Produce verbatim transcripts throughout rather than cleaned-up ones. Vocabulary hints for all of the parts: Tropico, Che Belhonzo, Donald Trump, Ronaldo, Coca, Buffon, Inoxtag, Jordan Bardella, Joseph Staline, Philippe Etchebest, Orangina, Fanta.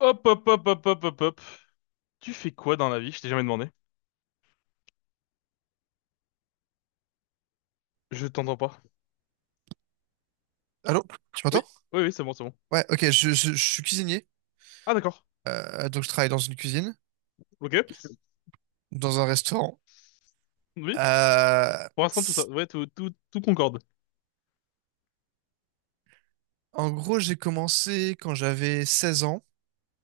Hop, hop, hop, hop, hop, hop, hop. Tu fais quoi dans la vie? Je t'ai jamais demandé. Je t'entends pas. Allô? Tu m'entends? Oui, oui, oui, c'est bon, c'est bon. Ouais, ok, je, je- je suis cuisinier. Ah, d'accord. Euh, donc, je travaille dans une cuisine, Ok. dans un restaurant. Oui. Euh, Pour l'instant, tout ça. c- Ouais, tout, tout, tout concorde. En gros, j'ai commencé quand j'avais seize ans.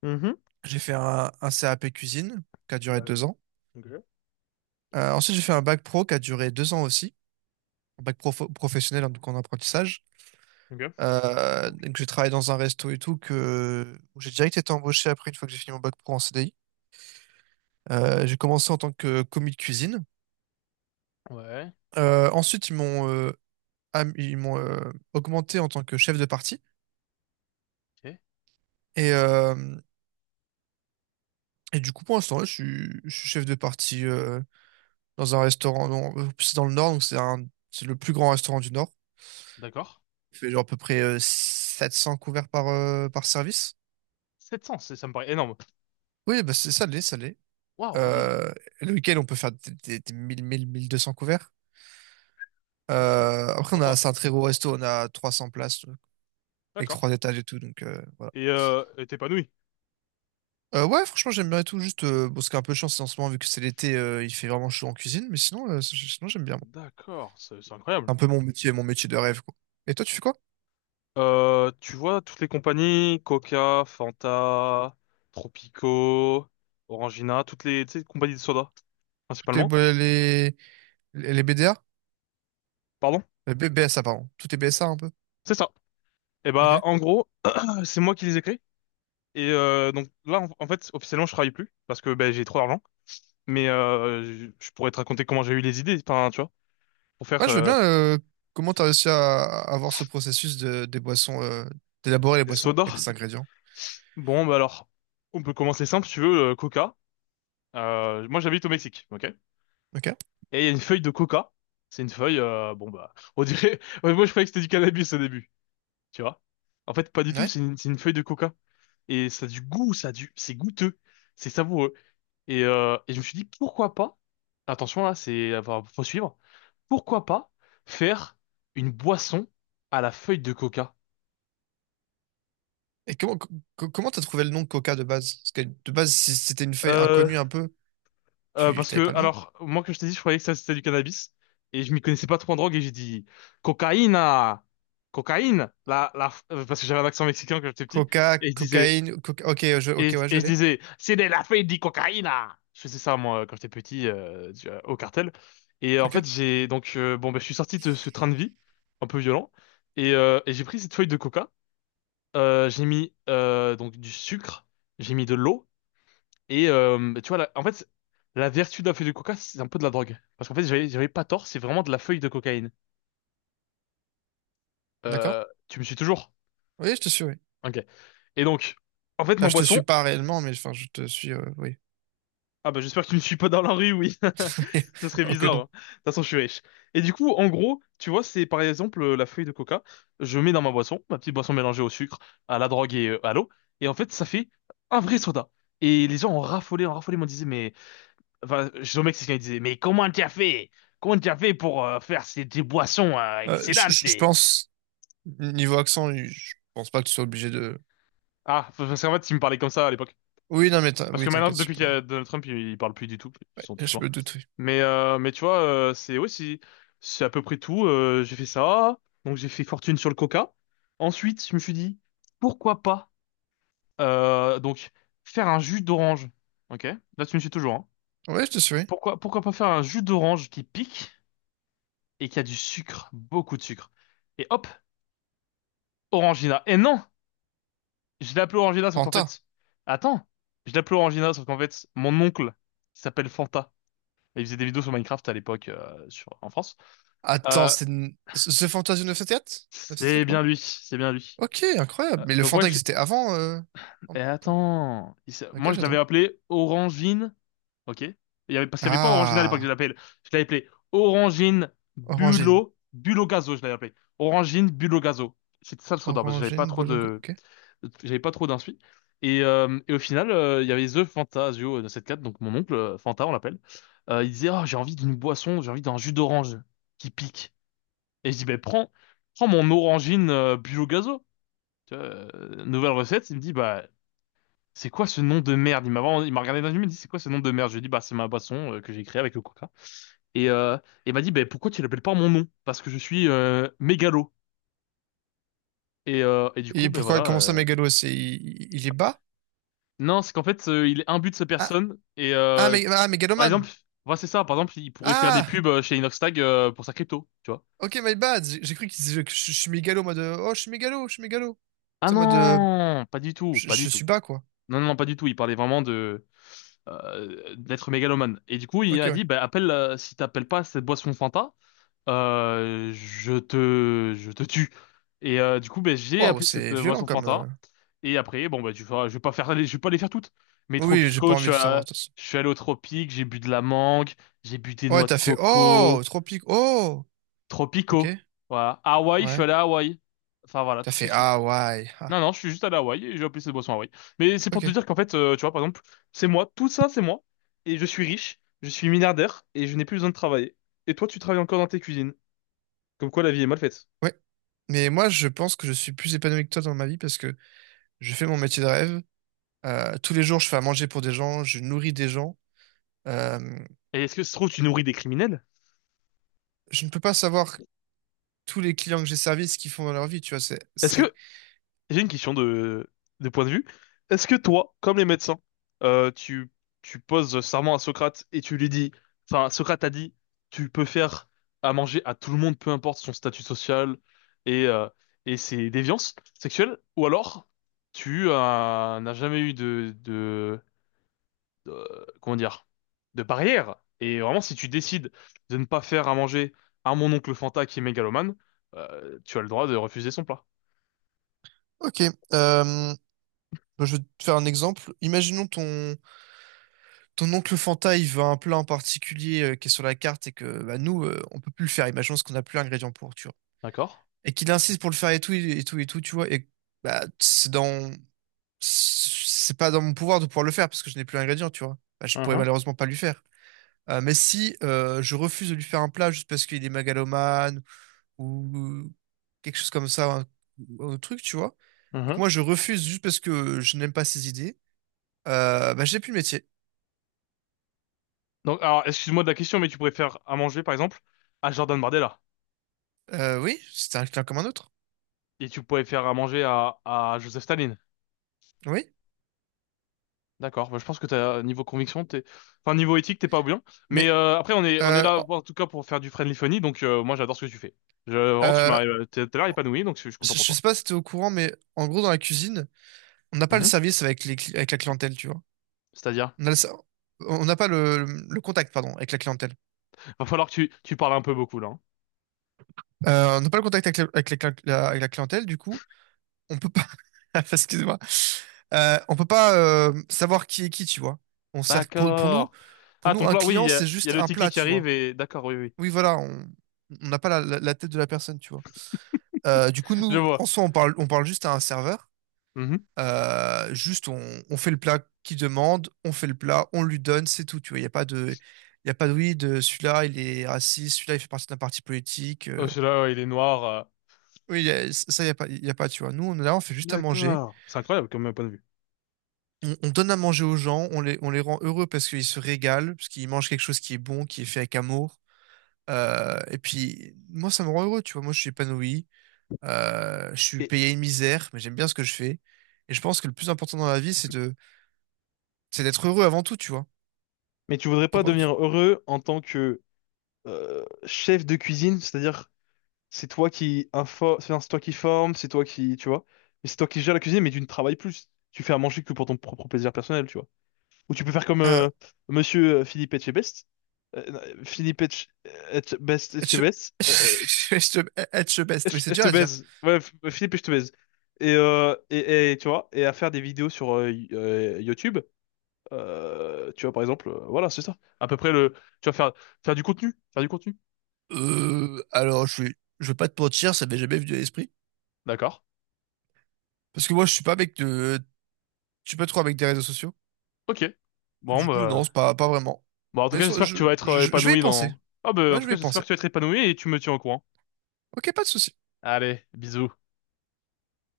Mhm. J'ai fait un, un C A P cuisine qui a duré Bah, deux ans. ok. Euh, ensuite, j'ai fait un bac pro qui a duré deux ans aussi. Un bac pro professionnel, hein, donc en apprentissage. Ok. Euh, donc, j'ai travaillé dans un resto et tout que où j'ai direct été embauché après une fois que j'ai fini mon bac pro en C D I. Euh, j'ai commencé en tant que commis de cuisine. Ouais. Euh, ensuite, ils m'ont euh, am- ils m'ont euh, augmenté en tant que chef de parti. Ok. Et, euh, et du coup, pour l'instant, là, je suis, je suis chef de parti euh, dans un restaurant. Non, euh, C'est dans le Nord, donc c'est un, c'est le plus grand restaurant du Nord. D'accord. Il fait genre à peu près euh, sept cents couverts par, euh, par service. sept cents, c'est- ça me paraît énorme. Oui, bah c'est ça, l'est, ça l'est. Waouh, ok. Euh, le week-end, on peut faire des, des, des mille mille, mille deux cents couverts. Ok. Euh, après, on a, Sympa. c'est un très gros resto, on a trois cents places euh, avec D'accord. trois étages et tout, donc euh, voilà. Et euh, et t'épanouis. Euh, ouais, franchement, j'aime bien et tout. Juste, euh, bon, c'est un peu chance en ce moment, vu que c'est l'été, euh, il fait vraiment chaud en cuisine, mais sinon, euh, c'est- sinon j'aime bien. moi. D'accord, c'est c'est C'est incroyable. un peu mon métier, mon métier de rêve, quoi. Et toi, tu fais quoi? Euh, tu vois, toutes les compagnies, Coca, Fanta, Tropico, Orangina, toutes les, tu sais, compagnies de soda, Tout tes principalement. bo- les, les les B D A? Pardon? Euh, B- BSA, pardon. Tout est B S A un peu. C'est ça. Et Ok. bah en gros, euh, c'est moi qui les ai créés. Et euh, donc là, en, en fait, officiellement, je travaille plus parce que ben j'ai trop d'argent. Mais euh, je, je pourrais te raconter comment j'ai eu les idées, enfin, tu vois, pour faire Ouais, je veux euh, bien. Euh, comment t'as réussi à à avoir ce processus de, des boissons, euh, d'élaborer les boissons soda. avec les ingrédients? Bon, bah alors, on peut commencer simple, si tu veux, euh, Coca. Euh, moi, j'habite au Mexique, ok? Ok. Et il y a une feuille de Coca. C'est une feuille, euh, bon bah, on dirait. Ouais, moi, je croyais que c'était du cannabis au début, tu vois. En fait, pas du tout. Ouais. C'est une, c'est une feuille de Coca et ça a du goût, ça a du, c'est goûteux, c'est savoureux. Et, euh, et je me suis dit, pourquoi pas, attention là, c'est, enfin, faut suivre, pourquoi pas faire une boisson à la feuille de coca? Et comment co- co- comment t'as trouvé le nom de Coca de base? Parce que de base, si c'était une feuille Euh, inconnue un peu, euh, tu parce t'avais que, pas le nom. alors, moi, comme je t'ai dit, je croyais que ça c'était du cannabis, et je m'y connaissais pas trop en drogue, et j'ai dit, cocaïne, ah, cocaïne, la, la, euh, parce que j'avais un accent mexicain quand j'étais petit, Coca, et je disais, cocaïne, coca. Ok, je... Et, ok, je ouais, je et je l'ai. disais, c'est de la feuille de cocaïne! Je faisais ça, moi, quand j'étais petit, euh, tu vois, au cartel. Et euh, en Ok. fait, j'ai donc, euh, bon, ben, je suis sorti de ce train de vie, un peu violent, et, euh, et j'ai pris cette feuille de coca. Euh, j'ai mis euh, donc du sucre, j'ai mis de l'eau, et euh, bah, tu vois, la- en fait, la vertu de la feuille de coca, c'est un peu de la drogue. Parce qu'en fait, j'avais j'avais pas tort, c'est vraiment de la feuille de cocaïne. D'accord? Euh, tu me suis toujours? Oui, je te suis, oui. Ok. Et donc, en fait, Enfin, ma je te suis boisson, pas réellement, mais enfin, je te suis, euh, oui. ah bah j'espère que tu me suis pas dans la rue, oui. Ce serait Ok, bizarre, non. hein. De toute façon, je suis riche. Et du coup, en gros, tu vois, c'est par exemple euh, la feuille de coca. Je mets dans ma boisson, ma petite boisson mélangée au sucre, à la drogue et euh, à l'eau. Et en fait, ça fait un vrai soda. Et les gens ont raffolé, ont raffolé, m'ont disait, mais... Enfin, je mec, c'est ce qu'ils disaient, mais comment tu as fait? Comment tu as fait pour euh, faire ces, des boissons euh, Euh, je, je- excellentes? je pense, niveau accent, je pense pas que tu sois obligé de... Ah, parce qu'en fait, ils me parlaient comme ça à l'époque. Oui, non, mais t'in- Parce que oui, maintenant, t'inquiète, je depuis qu'il peux. y a Donald Trump, il, il parle plus du tout. Ils Ouais, sont tous je morts. me doute, oui. Mais, euh, mais tu vois, euh, c'est aussi, c'est à peu près tout. Euh, j'ai fait ça. Donc, j'ai fait fortune sur le coca. Ensuite, je me suis dit, pourquoi pas, euh, donc, faire un jus d'orange. Ok? Là, tu me suis toujours, hein. Oui, je te suis, oui. Pourquoi, pourquoi pas faire un jus d'orange qui pique et qui a du sucre, beaucoup de sucre. Et hop, Orangina. Et non! Je l'ai appelé Orangina, sauf qu'en Fanta. fait, attends. Je l'ai appelé Orangina, sauf qu'en fait, mon oncle, il s'appelle Fanta. Et il faisait des vidéos sur Minecraft à l'époque euh, sur en France. Attends, Euh, c'est... n- The Fantasy neuf sept quatre? c'est neuf sept quatre, bien pardon. lui, c'est bien lui. Ok, incroyable. Euh, Mais le donc moi, Fanta je... existait avant, euh... eh, Fanta. attends, Il s'est- Ok, moi je l'avais j'attends. appelé Orangine, ok. Il y avait parce qu'il y avait pas Orangina à l'époque, je Ah, l'appelle. Je l'avais appelé Orangine Orangine. Bulo Bulo Gazo, je l'avais appelé Orangine Bulo Gazo. C'était ça le pseudo parce que j'avais pas Orangine, trop Bolongo, de ok. j'avais pas trop d'insuits. Et, euh, et au final, euh, il y avait The Fantasio dans cette carte, donc mon oncle euh, Fanta, on l'appelle. Euh, il disait, oh, j'ai envie d'une boisson, j'ai envie d'un jus d'orange qui pique. Et je dis, ben prends, prends mon orangine euh, bio gazo. Tu vois, euh, nouvelle recette. Il me dit, bah, c'est quoi ce nom de merde? Il m'a vraiment- il m'a regardé dans les yeux, il me dit, c'est quoi ce nom de merde? Je lui ai dit, bah, c'est ma boisson euh, que j'ai créée avec le coca. Et euh, il m'a dit, ben pourquoi tu l'appelles pas mon nom? Parce que je suis euh, mégalo. Et, euh, et du coup, Et ben pourquoi, voilà. comment ça, euh, Mégalo, c'est... Il, il est bas? Non, c'est qu'en fait, euh, il est imbu de sa Ah, personne. Et ah, euh, Mé- ah, par Mégalomane! exemple, voilà, c'est ça. Par exemple, il pourrait faire des Ah! pubs euh, chez Inoxtag euh, pour sa crypto, tu vois. Ok, my bad! J'ai j'ai cru qu'il disait que je, je suis mégalo, en mode euh, Oh, je suis mégalo, je suis mégalo. Ah C'est en mode euh, non, pas du tout, je, pas du je suis tout. bas, quoi. Non, non, non pas du tout. Il parlait vraiment de euh, d'être mégalomane. Et du coup, il Ok, a ouais. dit, bah, appelle, euh, si t'appelles pas cette boisson Fanta, euh, je te, je te tue. Et euh, du coup, ben j'ai Waouh, appelé cette c'est euh, violent boisson comme. Fanta. euh. Et après, bon, bah, tu vois, je vais pas faire, les- je vais pas les faire toutes. Mais Oui, j'ai pas Tropico, je envie suis, de savoir, à- de toute façon. je suis allé au Tropique, j'ai bu de la mangue, j'ai bu des Ouais, noix de t'as fait Oh! coco. Tropique, oh! Ok, Tropico. Voilà. Hawaï, je suis ouais. allé à Hawaï. Enfin, voilà, T'as tout se fait suit. Ah, ouais. Ah, Non, non, je suis juste allé à Hawaï et j'ai appelé cette boisson Hawaï. Mais c'est pour ok, te dire qu'en fait, euh, tu vois, par exemple, c'est moi, tout ça, c'est moi. Et je suis riche, je suis milliardaire et je n'ai plus besoin de travailler. Et toi, tu travailles encore dans tes cuisines. Comme quoi, la vie est mal faite. ouais. Mais moi, je pense que je suis plus épanoui que toi dans ma vie parce que je fais mon métier de rêve. Euh, tous les jours, je fais à manger pour des gens, je nourris des gens. Euh, Et est-ce que ça se trouve, tu nourris des criminels? je ne peux pas savoir tous les clients que j'ai servis ce qu'ils font dans leur vie, tu vois. C'est, ce Est-ce serait... que, J'ai une question de, de point de vue. Est-ce que toi, comme les médecins, euh, tu, tu poses serment à Socrate et tu lui dis, enfin, Socrate a dit, tu peux faire à manger à tout le monde, peu importe son statut social et, euh, et ses déviances sexuelles, ou alors tu euh, n'as jamais eu de, de, de- comment dire, de barrière. Et vraiment, si tu décides de ne pas faire à manger à mon oncle Fanta qui est mégalomane, euh, tu as le droit de refuser son plat. Ok, euh, bah, je vais te faire un exemple. Imaginons ton, ton oncle Fanta, il veut un plat en particulier euh, qui est sur la carte et que bah, nous, euh, on peut plus le faire. Imaginons parce qu'on n'a plus l'ingrédient pour, tu vois. D'accord? Et qu'il insiste pour le faire et tout, et tout, et tout, tu vois. Et bah, c'est dans... c'est pas dans mon pouvoir de pouvoir le faire parce que je n'ai plus l'ingrédient, tu vois. Bah, je ne pourrais Mhm, malheureusement pas lui faire. Euh, mais si euh, je refuse de lui faire un plat juste parce qu'il est mégalomane ou quelque chose comme ça, un, un truc, tu vois, et que mhm. moi je refuse juste parce que je n'aime pas ses idées, Euh, bah, j'ai plus le métier. Donc, alors, excuse-moi de la question, mais tu pourrais faire à manger, par exemple, à Jordan Bardella. Euh, oui, c'était un client comme un autre. Et tu pourrais faire à manger à, à Joseph Staline. Oui, D'accord. Bah, je pense que t'as, niveau conviction, t'es, enfin, niveau éthique, t'es pas oubliant. Mais, mais euh, après, on est, on est euh, là, en- en tout cas, pour faire du friendly funny. Donc, euh, moi, j'adore ce que tu fais. Je, vraiment, tu euh, m'as, euh, t'es- t'as l'air épanoui, donc je suis content je pour je toi. sais pas si t'es au courant, mais en gros, dans la cuisine, on n'a pas le Mhm. service avec les, cli- avec la clientèle, tu vois. C'est-à-dire, On a le ser- on n'a pas le, le contact, pardon, avec la clientèle. va falloir que tu, tu parles un peu beaucoup, là, hein. Euh, on n'a pas le contact avec, la, avec la cli- la- avec la clientèle, du coup, on peut pas, excuse-moi, Euh, on peut pas euh, savoir qui est qui, tu vois. On sert, pour, pour nous, D'accord. pour Ah, ton nous, un plat, oui, il client, y a, c'est il y a juste le un ticket plat, qui tu arrive vois. et, d'accord, oui, oui. Oui, voilà, on on n'a pas la la- la tête de la personne, tu vois. Euh, du coup, Je nous, en vois. soi, on parle, on parle juste à un serveur. Mhm. Euh, juste, on, on fait le plat qu'il demande, on fait le plat, on lui donne, c'est tout. Tu vois, il n'y a pas de, il y a pas de oui, de celui-là, il est raciste, celui-là, il fait partie d'un parti politique. Oh, euh. celui-là, ouais, il est noir. euh. Oui, y a- ça, il n'y a pas, y a pas, tu vois. Nous, on est là, on fait juste à manger. D'accord. C'est incroyable comme point de On, on donne à manger aux gens, on les, on les rend heureux parce qu'ils se régalent, parce qu'ils mangent quelque chose qui est bon, qui est fait avec amour. Euh, et puis, moi, ça me rend heureux, tu vois. Moi, je suis épanoui. Euh, je suis vue. payé une misère, mais j'aime bien ce que je fais. Et je pense que le plus important dans la vie, c'est de, c'est d'être heureux avant tout, tu vois. Mais tu voudrais T'en pas penses- devenir tu- heureux en tant que euh, chef de cuisine, c'est-à-dire c'est toi qui info, enfin, c'est toi qui forme, c'est toi qui, tu vois, mais c'est toi qui gère la cuisine, mais tu ne travailles plus. Tu fais à manger que pour ton propre plaisir personnel, tu vois. Ou tu peux faire comme euh, euh, Monsieur euh, Philippe Etchebest. Euh, non, Philippe Etche- Etchebest, être, Etchebest, euh, être- être the best. Oui, Etche- c'est je dur te à dire. baise. Ouais, F- Philippe, je te baise. Et, euh, et, et, tu vois, et à faire des vidéos sur euh, y- euh, YouTube euh, tu vois, par exemple, euh, voilà, c'est ça. À peu près le. Tu vas faire faire du contenu, faire du contenu. Euh, alors, je suis, je veux pas te mentir, ça m'est jamais venu à l'esprit. D'accord. Parce que moi, je suis pas avec de, je suis pas trop avec des réseaux sociaux. Ok. Bon, Du coup, non, c'est bah... pas, pas vraiment. bon, en tout Mais cas, ça, j'espère que je, tu vas être je, euh, je vais y épanoui penser. dans. Ah, bah, en Ouais, tout je cas, vais y j'espère penser. que tu vas être épanoui et tu me tiens au courant. Ok, pas de souci. Allez, bisous.